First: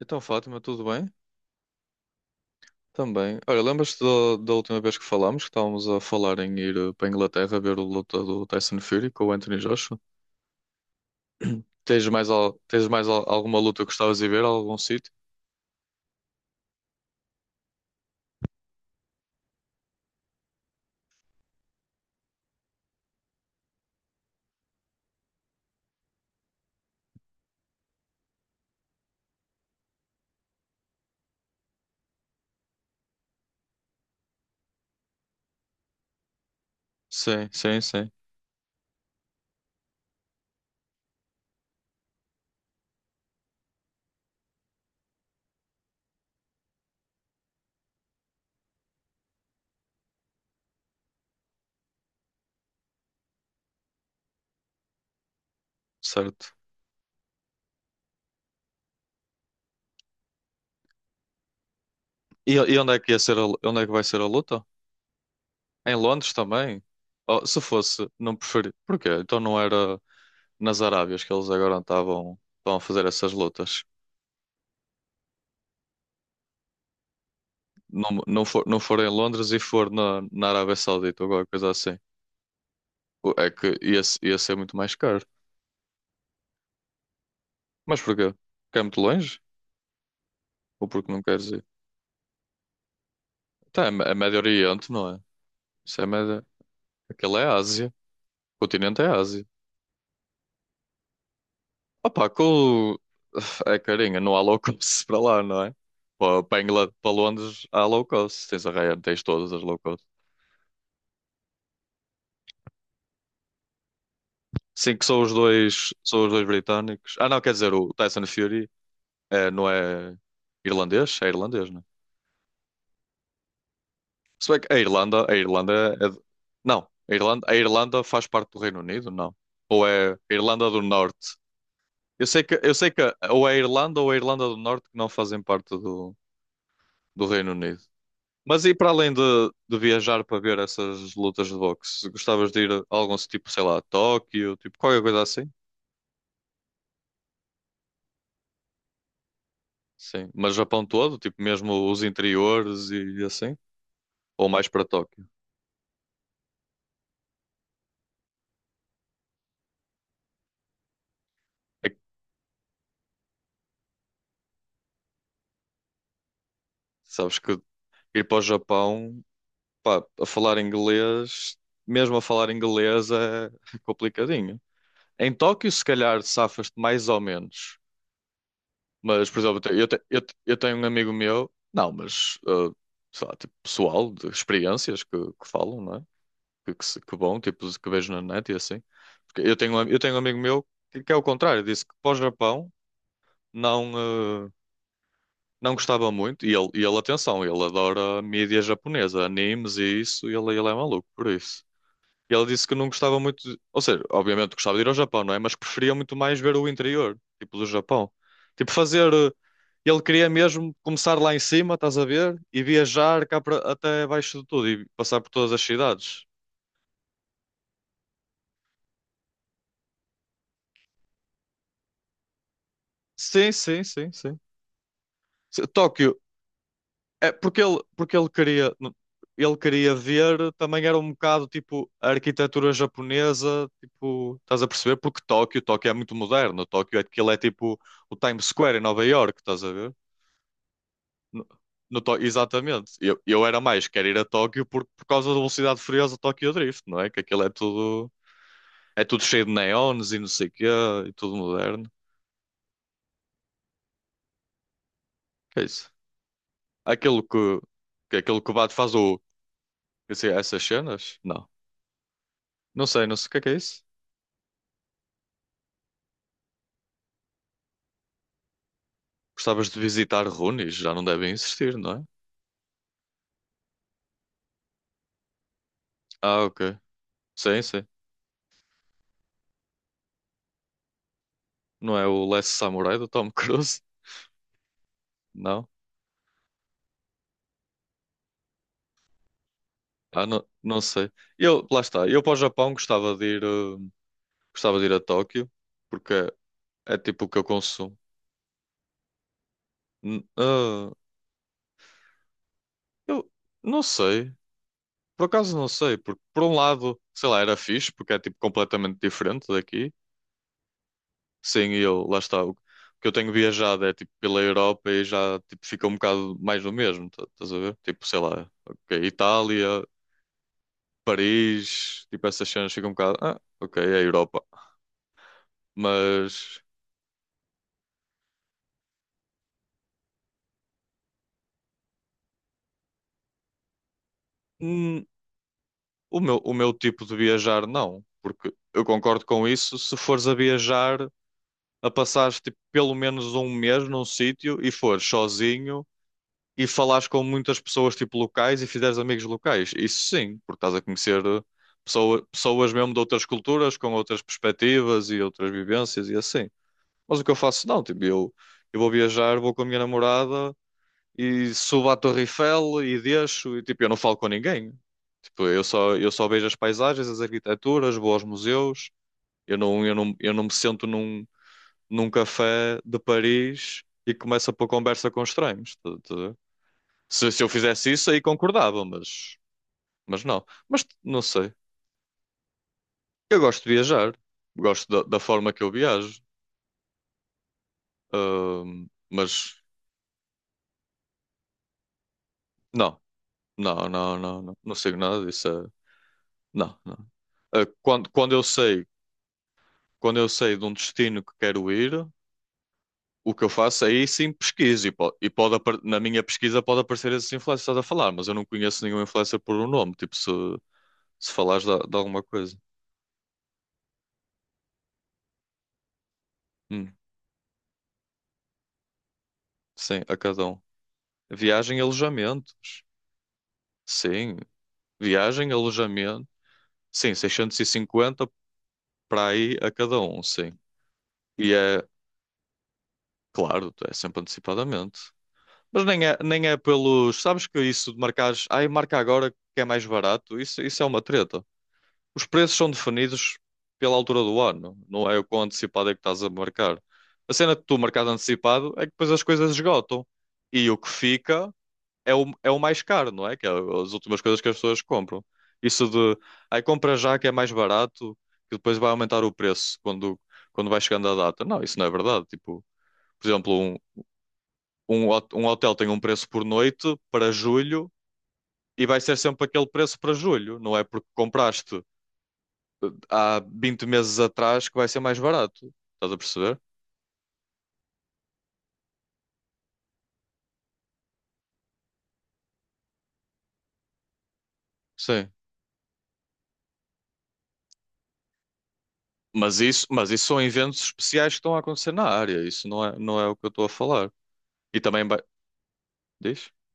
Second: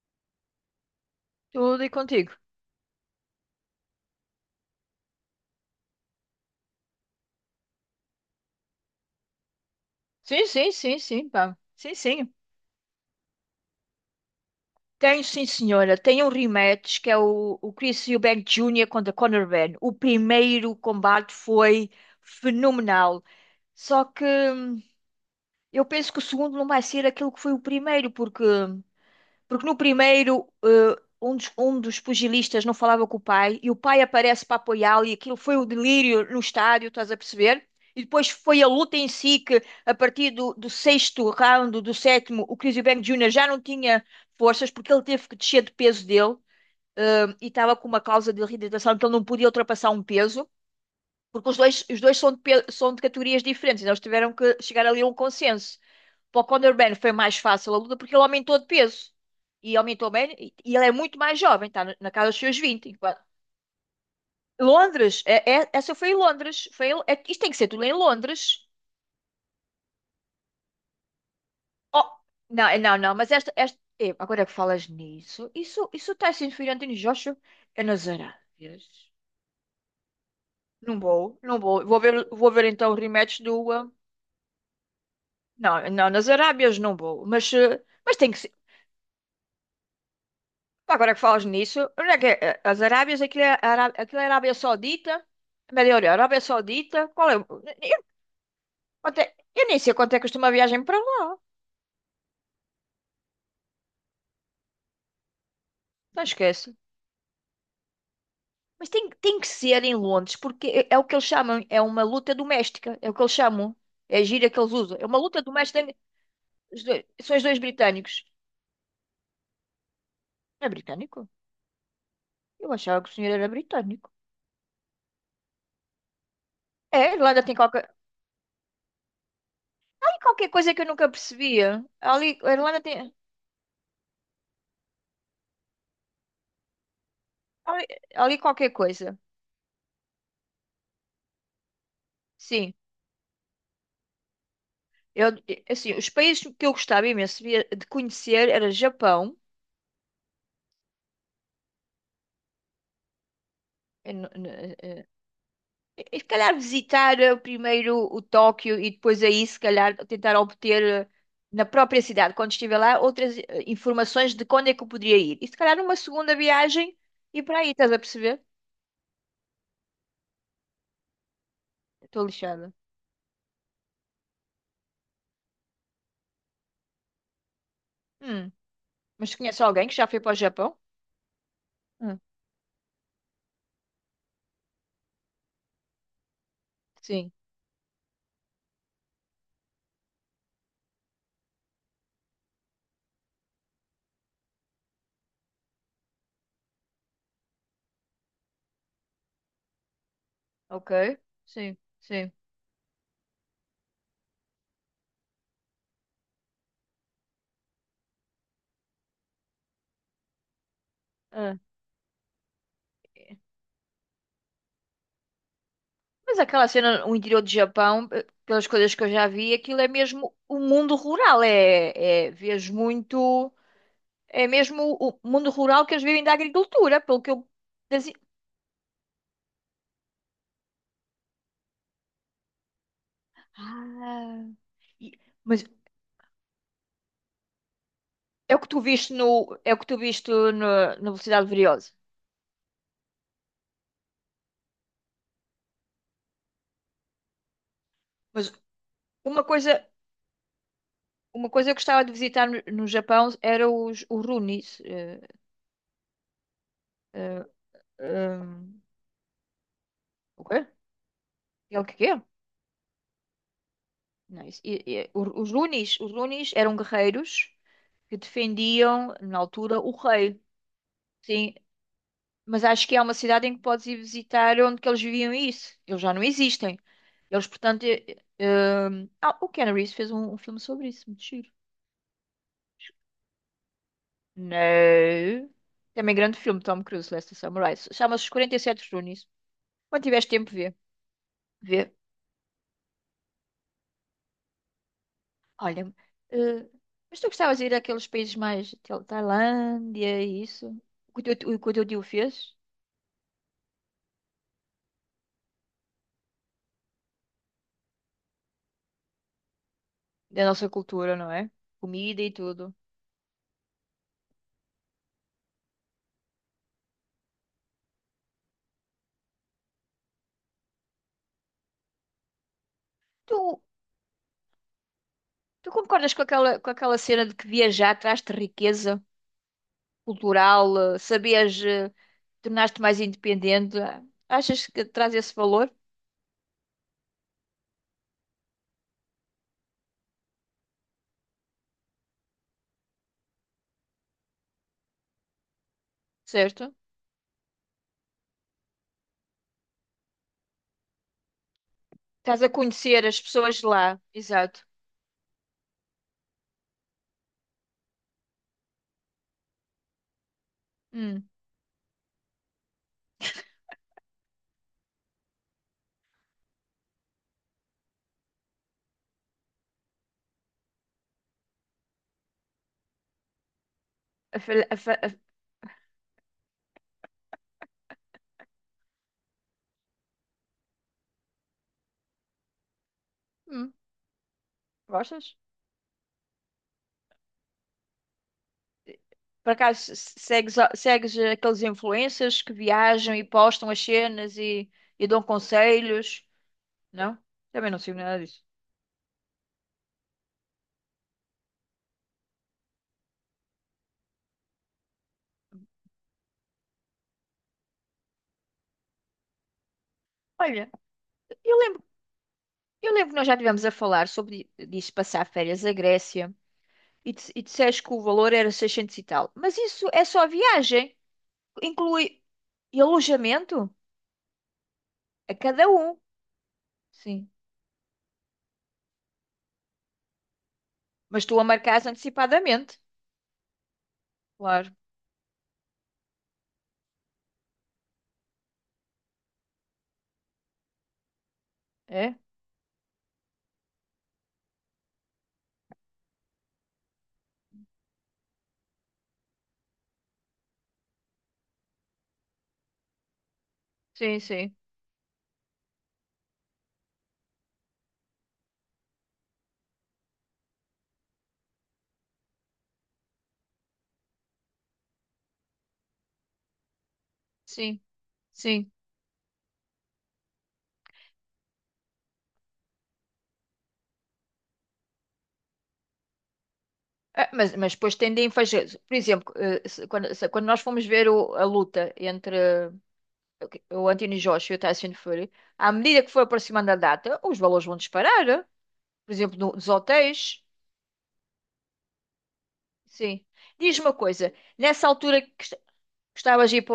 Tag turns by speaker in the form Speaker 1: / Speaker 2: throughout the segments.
Speaker 1: Então, Fátima, tudo bem?
Speaker 2: Tudo e contigo.
Speaker 1: Também. Olha, lembras-te da última vez que falámos, que estávamos a falar em ir para a Inglaterra ver a luta do Tyson Fury com o Anthony Joshua?
Speaker 2: Sim, sim, sim, sim, pá. Sim,
Speaker 1: Tens mais,
Speaker 2: sim.
Speaker 1: al- tens mais al- alguma luta que gostavas de ver, algum sítio?
Speaker 2: Tem, sim, senhora. Tem um rematch que é o Chris Eubank Jr. contra Conor Benn. O primeiro combate foi fenomenal. Só que eu penso que o segundo não vai ser aquilo que foi o primeiro, porque no primeiro, um dos pugilistas não falava com o pai e o pai aparece para apoiá-lo, e aquilo foi o delírio no estádio, estás a
Speaker 1: Sim,
Speaker 2: perceber?
Speaker 1: sim,
Speaker 2: E
Speaker 1: sim.
Speaker 2: depois foi a luta em si que, a partir do sexto round, do sétimo, o Chris Eubank Jr. já não tinha forças porque ele teve que descer de peso dele, e estava com uma causa de reidratação que ele não podia ultrapassar um peso, porque os dois são são de categorias diferentes, então eles tiveram que chegar ali a um consenso. Para o
Speaker 1: Certo.
Speaker 2: Conor Ben foi mais fácil a luta porque ele aumentou de peso. E aumentou bem. E ele é muito mais jovem, está na casa dos
Speaker 1: E,
Speaker 2: seus
Speaker 1: e
Speaker 2: vinte,
Speaker 1: onde é que vai ser a luta?
Speaker 2: Londres,
Speaker 1: Em
Speaker 2: essa foi em
Speaker 1: Londres
Speaker 2: Londres.
Speaker 1: também?
Speaker 2: Isto
Speaker 1: Oh,
Speaker 2: tem que
Speaker 1: se
Speaker 2: ser tudo em
Speaker 1: fosse, não
Speaker 2: Londres.
Speaker 1: preferia. Porquê? Então não era nas Arábias que eles agora
Speaker 2: Oh,
Speaker 1: estavam,
Speaker 2: não,
Speaker 1: estavam a
Speaker 2: não,
Speaker 1: fazer
Speaker 2: não, mas
Speaker 1: essas
Speaker 2: esta
Speaker 1: lutas.
Speaker 2: é, agora que falas nisso, isso está sendo Fernandinho Joshua, é nas
Speaker 1: Não, não for, não
Speaker 2: Arábias.
Speaker 1: for em Londres e for na Arábia
Speaker 2: Não
Speaker 1: Saudita ou
Speaker 2: vou,
Speaker 1: qualquer
Speaker 2: não
Speaker 1: coisa
Speaker 2: vou.
Speaker 1: assim.
Speaker 2: Vou ver então o rematch
Speaker 1: É que esse é muito mais caro.
Speaker 2: não, não, nas Arábias não vou. Mas, eh,
Speaker 1: Mas
Speaker 2: mas
Speaker 1: porquê?
Speaker 2: tem que ser.
Speaker 1: Porque é muito longe? Ou porque
Speaker 2: Agora
Speaker 1: não
Speaker 2: que falas
Speaker 1: queres ir?
Speaker 2: nisso, onde é que é? As Arábias, aquilo é,
Speaker 1: Tá,
Speaker 2: Ará-
Speaker 1: É
Speaker 2: aquilo é
Speaker 1: Médio
Speaker 2: Arábia
Speaker 1: Oriente, não
Speaker 2: Saudita,
Speaker 1: é?
Speaker 2: Médio
Speaker 1: Isso é
Speaker 2: Oriente, Arábia
Speaker 1: Médio.
Speaker 2: Saudita, qual
Speaker 1: Aquilo
Speaker 2: é?
Speaker 1: é Ásia.
Speaker 2: Eu,
Speaker 1: O continente é
Speaker 2: até-
Speaker 1: Ásia.
Speaker 2: eu nem sei quanto é que custa uma viagem para lá,
Speaker 1: Opa. É carinha, não há low cost para lá, não é?
Speaker 2: não
Speaker 1: Para
Speaker 2: esquece.
Speaker 1: Inglaterra, para Londres há low cost. Tens a
Speaker 2: Mas
Speaker 1: Ryanair,
Speaker 2: tem,
Speaker 1: tens
Speaker 2: tem que
Speaker 1: todas as low
Speaker 2: ser em
Speaker 1: cost.
Speaker 2: Londres, porque é o que eles chamam, é uma luta doméstica, é o que eles chamam, é a gíria que eles
Speaker 1: Sim,
Speaker 2: usam,
Speaker 1: que
Speaker 2: é uma
Speaker 1: são os
Speaker 2: luta doméstica,
Speaker 1: dois,
Speaker 2: entre
Speaker 1: são os dois britânicos. Ah,
Speaker 2: são
Speaker 1: não,
Speaker 2: os
Speaker 1: quer
Speaker 2: dois
Speaker 1: dizer, o
Speaker 2: britânicos.
Speaker 1: Tyson Fury não é
Speaker 2: É
Speaker 1: irlandês?
Speaker 2: britânico?
Speaker 1: É irlandês, não é?
Speaker 2: Eu achava que o senhor era britânico.
Speaker 1: Se bem que a Irlanda é. Não,
Speaker 2: É, a
Speaker 1: a
Speaker 2: Irlanda
Speaker 1: Irlanda, a
Speaker 2: tem qualquer,
Speaker 1: Irlanda faz parte do Reino Unido, não. Ou é a
Speaker 2: tem qualquer
Speaker 1: Irlanda
Speaker 2: coisa
Speaker 1: do
Speaker 2: que eu nunca
Speaker 1: Norte.
Speaker 2: percebia.
Speaker 1: Eu
Speaker 2: Ali,
Speaker 1: sei
Speaker 2: a
Speaker 1: que, eu
Speaker 2: Irlanda
Speaker 1: sei que
Speaker 2: tem
Speaker 1: ou é a Irlanda ou é a Irlanda do Norte que não fazem parte do Reino Unido.
Speaker 2: ali ali
Speaker 1: Mas
Speaker 2: qualquer
Speaker 1: e para além
Speaker 2: coisa,
Speaker 1: de viajar para ver essas lutas de boxe, gostavas de ir
Speaker 2: sim.
Speaker 1: a algum tipo, sei lá, a Tóquio, tipo qualquer coisa
Speaker 2: Eu,
Speaker 1: assim?
Speaker 2: assim, os países que eu gostava imenso de conhecer era Japão.
Speaker 1: Sim, mas Japão todo, tipo mesmo os interiores e assim?
Speaker 2: eh, n- n-
Speaker 1: Ou mais para
Speaker 2: eh,
Speaker 1: Tóquio?
Speaker 2: eh, e se calhar visitar primeiro o Tóquio, e depois aí se calhar tentar obter, na
Speaker 1: É que
Speaker 2: própria cidade, quando estiver lá, outras informações de quando é que eu poderia ir. E se calhar numa segunda viagem
Speaker 1: sabes
Speaker 2: e
Speaker 1: que
Speaker 2: para aí, estás a
Speaker 1: ir para
Speaker 2: perceber?
Speaker 1: o Japão pá, a falar inglês, mesmo a
Speaker 2: Estou
Speaker 1: falar
Speaker 2: lixada.
Speaker 1: inglês é complicadinho. Em Tóquio, se calhar, safas-te mais ou menos.
Speaker 2: Hum,
Speaker 1: Mas,
Speaker 2: Mas tu
Speaker 1: por exemplo, eu,
Speaker 2: conheces
Speaker 1: te- eu,
Speaker 2: alguém que
Speaker 1: te-
Speaker 2: já
Speaker 1: eu
Speaker 2: foi para
Speaker 1: te-
Speaker 2: o
Speaker 1: eu tenho
Speaker 2: Japão?
Speaker 1: um amigo meu, não,
Speaker 2: Hum.
Speaker 1: mas, sei lá, tipo, pessoal, de experiências que falam, não é? Que, se- que
Speaker 2: Sim.
Speaker 1: bom, tipo, que vejo na net e assim. Porque eu tenho um amigo meu que é o contrário, disse que para o Japão não, ah, não gostava muito. E ele, atenção, ele adora mídia japonesa, animes e isso, e ele é
Speaker 2: Ok.
Speaker 1: maluco por isso.
Speaker 2: Sim, sim.
Speaker 1: E ela disse que não gostava muito, ou seja, obviamente gostava de ir ao Japão, não é? Mas preferia muito mais ver o interior, tipo do Japão. Tipo ele queria mesmo começar lá em
Speaker 2: Ah.
Speaker 1: cima, estás a ver? E viajar cá para, até abaixo de tudo e passar por todas as cidades.
Speaker 2: Mas aquela cena, o interior do Japão, pelas coisas que eu já vi, aquilo é mesmo o mundo rural. É, vês
Speaker 1: Sim,
Speaker 2: muito.
Speaker 1: sim, sim, sim.
Speaker 2: É mesmo o mundo rural, que eles
Speaker 1: Tóquio,
Speaker 2: vivem da agricultura, pelo que
Speaker 1: é
Speaker 2: eu.
Speaker 1: porque ele,
Speaker 2: das-
Speaker 1: porque ele queria, ele queria ver, também era um bocado tipo a arquitetura japonesa, tipo,
Speaker 2: Ah,
Speaker 1: estás a perceber?
Speaker 2: e-
Speaker 1: Porque Tóquio,
Speaker 2: mas
Speaker 1: Tóquio é muito moderno, Tóquio é aquilo é tipo o Times
Speaker 2: é o que
Speaker 1: Square
Speaker 2: tu
Speaker 1: em Nova
Speaker 2: viste no.
Speaker 1: York, estás a
Speaker 2: É o que
Speaker 1: ver?
Speaker 2: tu viste no, na
Speaker 1: No,
Speaker 2: Velocidade Furiosa.
Speaker 1: no Tó- Exatamente. Eu era mais, quero ir a Tóquio por, causa da velocidade furiosa Tóquio Drift, não é? Que aquilo é tudo,
Speaker 2: Mas
Speaker 1: é tudo
Speaker 2: uma
Speaker 1: cheio de
Speaker 2: coisa.
Speaker 1: neons e não sei o quê, e tudo
Speaker 2: Uma coisa que eu
Speaker 1: moderno.
Speaker 2: gostava de visitar no Japão era os Runis.
Speaker 1: Que é isso? Aquilo que,
Speaker 2: Eh,
Speaker 1: que aquilo
Speaker 2: eh,
Speaker 1: que o Bato faz o, eu sei,
Speaker 2: o
Speaker 1: essas
Speaker 2: quê?
Speaker 1: cenas? Não.
Speaker 2: É o que quê?
Speaker 1: Não sei, não sei o que é isso.
Speaker 2: Não, os Runis eram guerreiros que defendiam, na
Speaker 1: Gostavas
Speaker 2: altura,
Speaker 1: de
Speaker 2: o
Speaker 1: visitar
Speaker 2: rei.
Speaker 1: Runis, já não devem
Speaker 2: Sim,
Speaker 1: existir, não é?
Speaker 2: mas acho que há uma cidade em que podes ir visitar onde que eles viviam isso. Eles já não
Speaker 1: Ah, ok.
Speaker 2: existem. Eles,
Speaker 1: Sim,
Speaker 2: portanto.
Speaker 1: sim.
Speaker 2: O Keanu Reeves fez um filme sobre isso, muito giro.
Speaker 1: Não é o Last Samurai do Tom Cruise?
Speaker 2: Não.
Speaker 1: Não.
Speaker 2: Também grande filme, Tom Cruise, Last Samurai. Chama-se Os 47 Runis. Quando
Speaker 1: Ah,
Speaker 2: tiveres
Speaker 1: não,
Speaker 2: tempo, vê.
Speaker 1: não sei. Eu, lá
Speaker 2: Vê.
Speaker 1: está. Eu para o Japão gostava de ir a Tóquio.
Speaker 2: Olha,
Speaker 1: Porque
Speaker 2: eh,
Speaker 1: é
Speaker 2: mas
Speaker 1: tipo
Speaker 2: tu
Speaker 1: o que eu
Speaker 2: gostavas de ir
Speaker 1: consumo.
Speaker 2: àqueles países mais Tailândia
Speaker 1: N-
Speaker 2: e isso?
Speaker 1: ah,
Speaker 2: O que o teu tio fez?
Speaker 1: eu não sei. Por acaso não sei. Porque por um lado, sei lá, era fixe, porque é tipo completamente diferente daqui.
Speaker 2: Da nossa cultura, não é?
Speaker 1: Sim, e eu, lá
Speaker 2: Comida e
Speaker 1: está. O
Speaker 2: tudo.
Speaker 1: que eu tenho viajado é tipo pela Europa e já tipo, fica um bocado mais do mesmo. Estás a ver? Tipo, sei lá, ok, Itália, Paris, tipo essas cenas ficam um bocado.
Speaker 2: Tu,
Speaker 1: Ah, ok, é a Europa.
Speaker 2: tu concordas
Speaker 1: Mas
Speaker 2: com aquela cena de que viajar traz-te riqueza cultural, sabias, tornar-te mais independente? Achas que
Speaker 1: hum,
Speaker 2: traz esse valor,
Speaker 1: o meu tipo de viajar não. Porque eu concordo com isso se fores a viajar, a passares tipo, pelo menos um mês num sítio e fores sozinho e
Speaker 2: certo?
Speaker 1: falares com muitas pessoas tipo locais e fizeres amigos locais. Isso sim, porque estás a conhecer
Speaker 2: Estás a
Speaker 1: pessoas mesmo de
Speaker 2: conhecer as
Speaker 1: outras
Speaker 2: pessoas de
Speaker 1: culturas, com
Speaker 2: lá,
Speaker 1: outras
Speaker 2: exato.
Speaker 1: perspectivas e outras vivências e assim. Mas o que eu faço não, tipo, eu vou viajar, vou com a minha namorada
Speaker 2: Hum,
Speaker 1: e subo à Torre Eiffel e deixo e tipo, eu não falo com ninguém. Tipo, eu só vejo as paisagens, as arquiteturas, vou aos museus. Eu não me sento num, num café de Paris e
Speaker 2: a,
Speaker 1: começo a pôr
Speaker 2: fa- a, fa-
Speaker 1: conversa
Speaker 2: a-
Speaker 1: com estranhos. Estás a ver? Se eu fizesse isso, aí concordava, mas, não. Mas não sei. Eu gosto de
Speaker 2: hum,
Speaker 1: viajar, gosto da
Speaker 2: Gostas?
Speaker 1: forma que eu viajo.
Speaker 2: Por
Speaker 1: Mas
Speaker 2: acaso segues aqueles influencers que
Speaker 1: não,
Speaker 2: viajam e postam as
Speaker 1: não, não,
Speaker 2: cenas,
Speaker 1: não, não,
Speaker 2: e,
Speaker 1: não sigo
Speaker 2: e dão
Speaker 1: nada disso.
Speaker 2: conselhos?
Speaker 1: Não, não.
Speaker 2: Não?
Speaker 1: Ah,
Speaker 2: Também não sigo
Speaker 1: quando,
Speaker 2: nada
Speaker 1: quando eu
Speaker 2: disso.
Speaker 1: sei, quando eu sei de um destino que quero ir, o que eu faço é aí sim pesquiso na minha pesquisa pode aparecer esses influencers que estás a falar, mas eu não conheço nenhum influencer por um nome. Tipo, se,
Speaker 2: Olha,
Speaker 1: Se
Speaker 2: eu
Speaker 1: falares de,
Speaker 2: lembro,
Speaker 1: de alguma coisa.
Speaker 2: eu lembro que nós já estivemos a falar sobre disso, passar férias à Grécia
Speaker 1: Hum,
Speaker 2: e disseste que o valor era 600 e tal. Mas isso
Speaker 1: sim,
Speaker 2: é
Speaker 1: a
Speaker 2: só a
Speaker 1: cada um.
Speaker 2: viagem.
Speaker 1: Viagem e
Speaker 2: Inclui e
Speaker 1: alojamentos.
Speaker 2: alojamento
Speaker 1: Sim.
Speaker 2: a
Speaker 1: Viagem,
Speaker 2: cada um.
Speaker 1: alojamento. Sim,
Speaker 2: Sim.
Speaker 1: 650 para aí a cada um, sim.
Speaker 2: Mas tu a
Speaker 1: E
Speaker 2: marcas
Speaker 1: é,
Speaker 2: antecipadamente.
Speaker 1: claro, é sempre
Speaker 2: Claro.
Speaker 1: antecipadamente. Mas nem é pelos. Sabes que isso de marcares. Ai, marca agora que é mais barato. Isso é uma treta.
Speaker 2: É?
Speaker 1: Os preços são definidos pela altura do ano. Não é o quão antecipado é que estás a marcar. A cena que tu marcas antecipado é que depois as coisas esgotam. E o que fica é o mais caro, não é? Que é as
Speaker 2: Sim,
Speaker 1: últimas coisas que as
Speaker 2: sim.
Speaker 1: pessoas compram. Isso de, aí compra já que é mais barato, que depois vai aumentar o preço quando, vai chegando a data. Não, isso não é verdade. Tipo, por exemplo, um hotel tem um preço por noite para
Speaker 2: Sim.
Speaker 1: julho
Speaker 2: Sim.
Speaker 1: e vai ser sempre aquele preço para julho. Não é porque compraste há 20 meses atrás que vai ser mais barato. Estás a perceber?
Speaker 2: Ah, mas depois tendem a fazer, por exemplo, quando nós fomos ver a luta entre, o Anthony Joshua e o Tyson
Speaker 1: Sim.
Speaker 2: Fury, à medida que foi aproximando a data, os valores vão disparar, eh? Por exemplo,
Speaker 1: Mas
Speaker 2: nos
Speaker 1: isso, mas isso são
Speaker 2: hotéis.
Speaker 1: eventos especiais que estão a acontecer na área. Isso não é, não
Speaker 2: Sim.
Speaker 1: é o que eu estou a
Speaker 2: Diz-me uma
Speaker 1: falar.
Speaker 2: coisa,
Speaker 1: E
Speaker 2: nessa
Speaker 1: também,
Speaker 2: altura que
Speaker 1: diz?
Speaker 2: gostavas de ir para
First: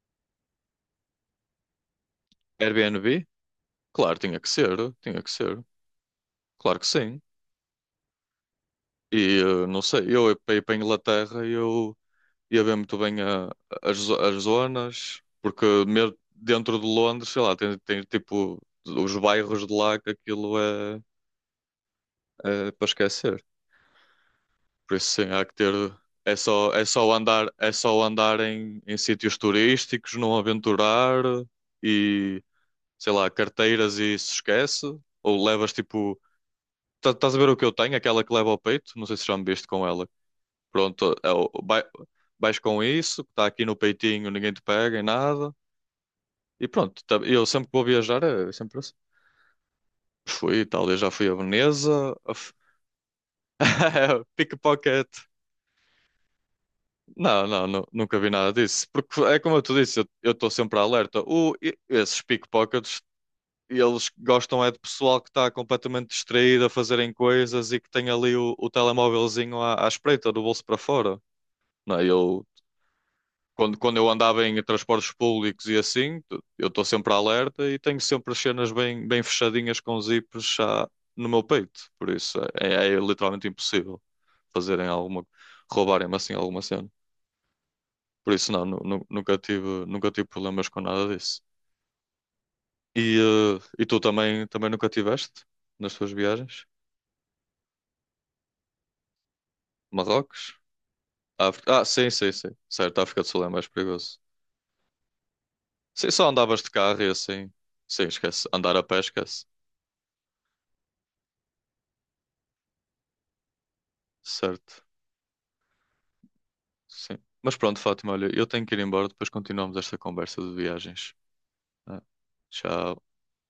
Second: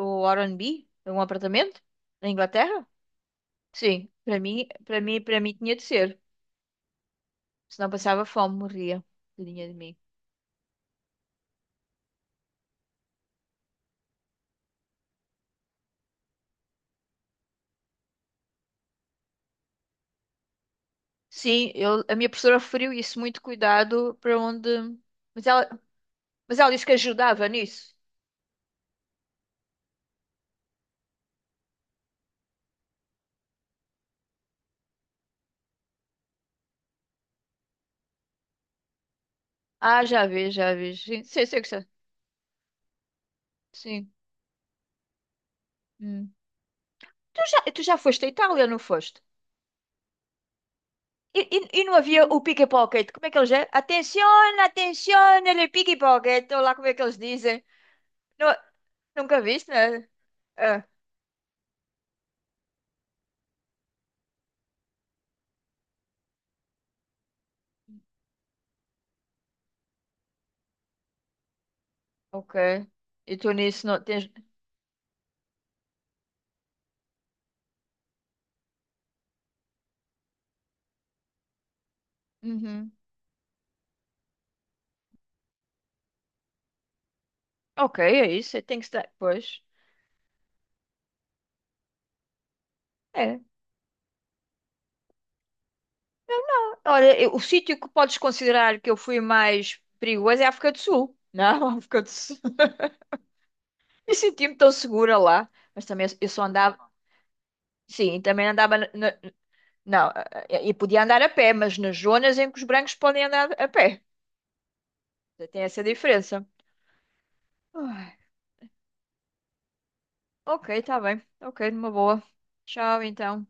Speaker 2: o R&B, um apartamento, na Inglaterra?
Speaker 1: Airbnb?
Speaker 2: Sim,
Speaker 1: Claro, tinha
Speaker 2: para
Speaker 1: que
Speaker 2: mim,
Speaker 1: ser,
Speaker 2: para mim,
Speaker 1: tinha que
Speaker 2: para mim
Speaker 1: ser.
Speaker 2: tinha de ser,
Speaker 1: Claro que sim.
Speaker 2: senão passava fome, morria,
Speaker 1: E
Speaker 2: tadinha de
Speaker 1: não
Speaker 2: mim.
Speaker 1: sei, eu para ir para a Inglaterra eu ia ver muito bem as zonas, porque mesmo dentro de Londres, sei lá, tem tipo os bairros de lá que aquilo é,
Speaker 2: Sim, a minha professora
Speaker 1: é para
Speaker 2: referiu isso, muito
Speaker 1: esquecer.
Speaker 2: cuidado para onde.
Speaker 1: Por isso sim, há
Speaker 2: Mas
Speaker 1: que
Speaker 2: ela,
Speaker 1: ter. É
Speaker 2: mas ela
Speaker 1: só, é
Speaker 2: disse que
Speaker 1: só
Speaker 2: ajudava
Speaker 1: andar, é
Speaker 2: nisso.
Speaker 1: só andar em sítios turísticos, não aventurar e sei lá, carteiras e se esquece, ou levas tipo Estás a ver o que eu tenho? Aquela que leva ao peito? Não sei se já me viste com
Speaker 2: Ah,
Speaker 1: ela.
Speaker 2: já vi, já vi.
Speaker 1: Pronto,
Speaker 2: Sim, sei, sei que já.
Speaker 1: vais com isso, que está aqui no
Speaker 2: Sim.
Speaker 1: peitinho, ninguém te pega em nada.
Speaker 2: Hum.
Speaker 1: E pronto,
Speaker 2: Tu
Speaker 1: eu sempre
Speaker 2: já,
Speaker 1: que
Speaker 2: tu
Speaker 1: vou
Speaker 2: já
Speaker 1: viajar
Speaker 2: foste à
Speaker 1: é
Speaker 2: Itália,
Speaker 1: sempre
Speaker 2: não
Speaker 1: assim.
Speaker 2: foste?
Speaker 1: Fui, e já fui a
Speaker 2: E não
Speaker 1: Veneza.
Speaker 2: havia o pickpocket? Como é que eles é? Atenzione,
Speaker 1: Pickpocket.
Speaker 2: atenzione, il pickpocket. Ou lá como é que eles
Speaker 1: Não,
Speaker 2: dizem.
Speaker 1: não, nunca vi nada
Speaker 2: Não-
Speaker 1: disso. Porque é
Speaker 2: Nunca
Speaker 1: como eu
Speaker 2: viste,
Speaker 1: te disse,
Speaker 2: né?
Speaker 1: eu estou sempre
Speaker 2: Ah,
Speaker 1: alerta. Esses pickpockets, eles gostam é de pessoal que está completamente distraído a fazerem coisas e que tem ali o telemóvelzinho à espreita, do bolso para fora. Não, é? Eu
Speaker 2: ok. E tu
Speaker 1: quando,
Speaker 2: nisso
Speaker 1: quando
Speaker 2: não
Speaker 1: eu
Speaker 2: tens.
Speaker 1: andava em transportes públicos e assim, eu estou sempre alerta e tenho sempre as cenas bem, bem fechadinhas com zips já no meu peito. Por isso é,
Speaker 2: Uhum.
Speaker 1: é é literalmente impossível fazerem alguma, roubarem-me assim alguma cena.
Speaker 2: Ok, é
Speaker 1: Por isso
Speaker 2: isso. é,
Speaker 1: não, nu-
Speaker 2: Tem que
Speaker 1: nu-
Speaker 2: estar.
Speaker 1: nunca
Speaker 2: Pois.
Speaker 1: tive, nunca tive problemas com nada disso. E,
Speaker 2: É.
Speaker 1: eh, e tu também nunca tiveste nas tuas viagens?
Speaker 2: Olha, o sítio que podes considerar que eu fui mais perigoso é a
Speaker 1: Marrocos?
Speaker 2: África do Sul. Não, a
Speaker 1: África? Ah,
Speaker 2: África do
Speaker 1: sim, sim,
Speaker 2: Sul.
Speaker 1: sim. Certo, a África do Sul é mais
Speaker 2: E
Speaker 1: perigoso.
Speaker 2: senti-me tão segura lá. Mas também
Speaker 1: Sim,
Speaker 2: eu
Speaker 1: só
Speaker 2: eu só
Speaker 1: andavas de
Speaker 2: andava.
Speaker 1: carro e assim. Sim,
Speaker 2: Sim,
Speaker 1: esquece.
Speaker 2: também
Speaker 1: Andar
Speaker 2: andava.
Speaker 1: a pé, esquece.
Speaker 2: Não, e podia andar a pé, mas nas zonas em que os brancos podem andar a pé.
Speaker 1: Certo.
Speaker 2: Tem essa diferença.
Speaker 1: Sim. Mas pronto, Fátima,
Speaker 2: Ai,
Speaker 1: olha, eu tenho que ir embora, depois continuamos esta conversa de
Speaker 2: ok, tá
Speaker 1: viagens.
Speaker 2: bem. Ok, numa
Speaker 1: Né?
Speaker 2: boa. Tchau,
Speaker 1: Tchau.
Speaker 2: então.